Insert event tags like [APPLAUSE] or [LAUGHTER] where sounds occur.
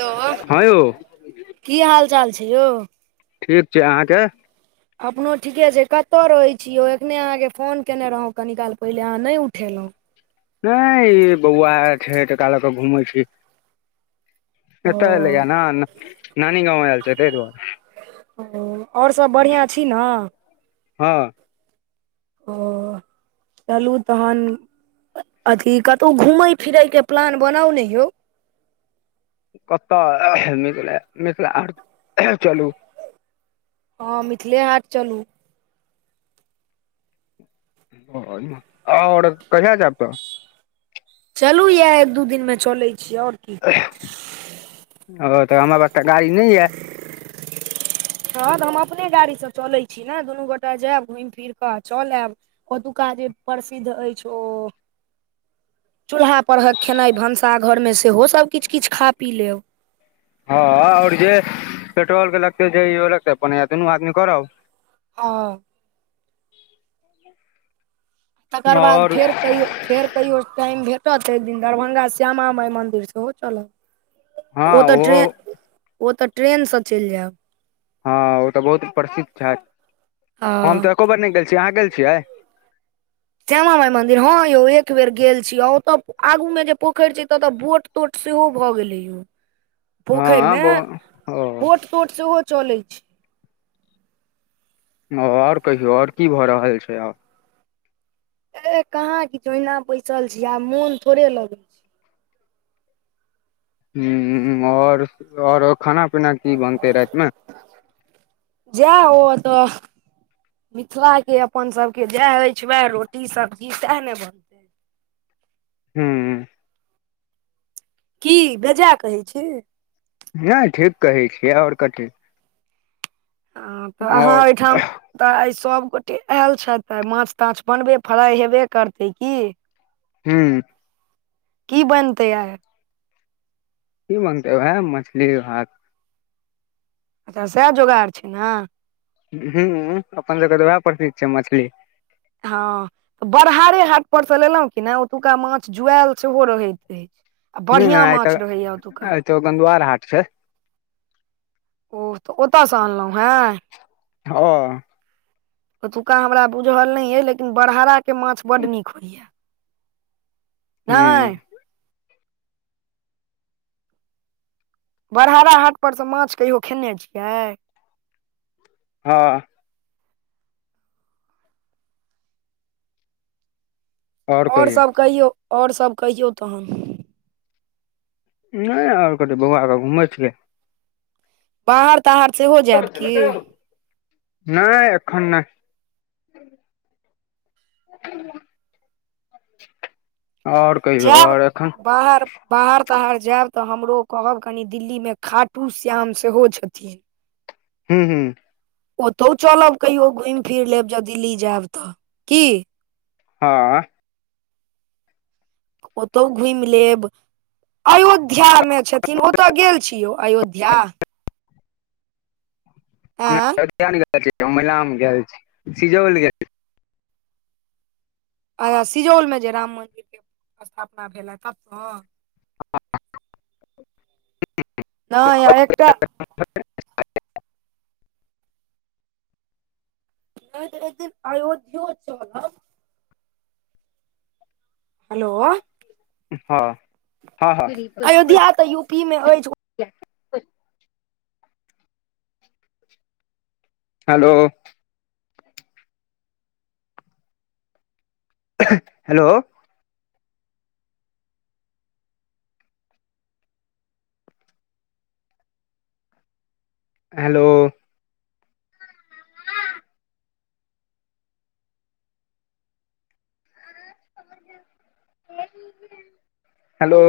Hello हँ यौ की हाल चाल छै यौ। ठीक छै अहाँके। अपनो ठीके छै कतौ रहै छियौ एखने अहाँके फोन कयने रहौँ कनी काल पहिले अहाँ नहि उठेलहुँ। नहि ई बौआ छै तका ले क घूमै छी। एतऽ एल य ओ ने नान गाँव आयल छै ते दुआरे ओ आओर सब बढ़िआँ छी ने। हँ। ओ चलू तहन। अथी कतहु घुमै फिरै के प्लान बनाउ ने यौ। कत मिथिल हाट चलू। हँ मिथिले हाट चलू। आओर कहिा याजाबै तऽ। चलू इएह एक दू दिनमे चलैत छी आओर की। ओ तऽ हमरा पास ते गाड़ी नहि यऽ। हँ तऽ हम अपने गाड़ी से चलैत छी ने दुनू गोटा जायब घुमि फिर कऽ चल आयब ओतुका जे प्रसिद्ध अछि ओ चूल्हा परहक खेनाइ भनसाघर मे सेहो सब किछ किछ खा पी लेब। हँ ओर जे पेट्रोल के लगते जे लगते अपन दुनू आदमी करब। ह। तकर बाद आओर फेर कहियौ फेर कहियओ टाइम भेटत एक दिन दरभंगा श्यामा माइ मन्दिर सेहो हँ चलब ओ तऽ ओहो ट्रेन ओ तऽ ट्रेन सँ चलि जायब। हँ ओ तऽ बहुत प्रसिद्ध छथि हम हँ तऽ एको बेर नय गेल छी अहाँ गेल छियै। श्यामा माइ मंदिर हँं यौ एक बेर गेल छीआ ओतऽ आगू में जे पोखरि छै तऽ ओतऽ बोट तोट सेहो भऽ गेलै य। पोखरि हँ मे ओ ओ बोट तोट सेहो चलैत छै। ओर कहियौ ओर की भऽ रहल छै आब ए कहाँ कीछ ओहिना बैसल छी आब मोन थोड़े लग ह और ओर खाना पीना की बनते राति मे जा ओ तऽ। मिथिला के अपन सबके जएह अछि वएह रोटी सब्जी सएह ने बन हूँ। की बेजा कहै छी। नय ठीक कहै छियै ओर कथी। ह तऽ अहाँ और ओहिठाम ह तऽ आइ सभ गोटे आयल छथि आइ माछ ताछ बनबे फ्राइ हेबे करतै की हू की बनतै आइ। की बनते वएह मछली भात। अच्छा सएह जोगाड़ार छै न ह अपन सबके तऽ उएह प्रसिद्ध छै मछली। हँ बरहारे हाट पर से लेलहुँ कि नय ओतुका माछ जुआएल सेहो रहैत रहै छै आ ह बढ़िआं आइ माछ तऽ रहैएा ओतुका आइ तऽ गंधुआर हाट छै ओ ओत सँ अनलहुँं ह हाँ ओतुक्का हमरा बुझल नय अइ लेकिन बरहहारा के माछ बड्ड नीक होइए ह नय बरहराा हाट पर तऽ माछ कहियो खेने छियै हँ ओर सब कहियौ ओर सब कहियौ तहन नय आओर कथी बौआ क घूमै छैये बहाड़ तहाहाड़ सेहो जायब की नय एखन नय ओर कहियौ जायब ओर एखन बाहर बाहर ताहर जायब तऽ हमरो कहब कनि दिल्ली मे खाटू श्याम सेहो छथिन हू हूँ ओतौ चलब कहियो घुमि फिर लेब जब दिल्ली जायब तऽ की हँ ओतो घुमि लेब अयोध्या मे छथिन ओत गेल छियौ अयोध्या अयोध्य गेल छी मलाम गेल छी सिजौल गेल सिजौल मे जे राम मन्दिर के स्थापना भेले तत [INAUDIBLE] नय आ एकटा [INAUDIBLE] नहि त अयोध्यो चलब हेलो हँ हँ अयोध्या तऽ यूपी मे अछि हेलो हेलो हेलो हेलो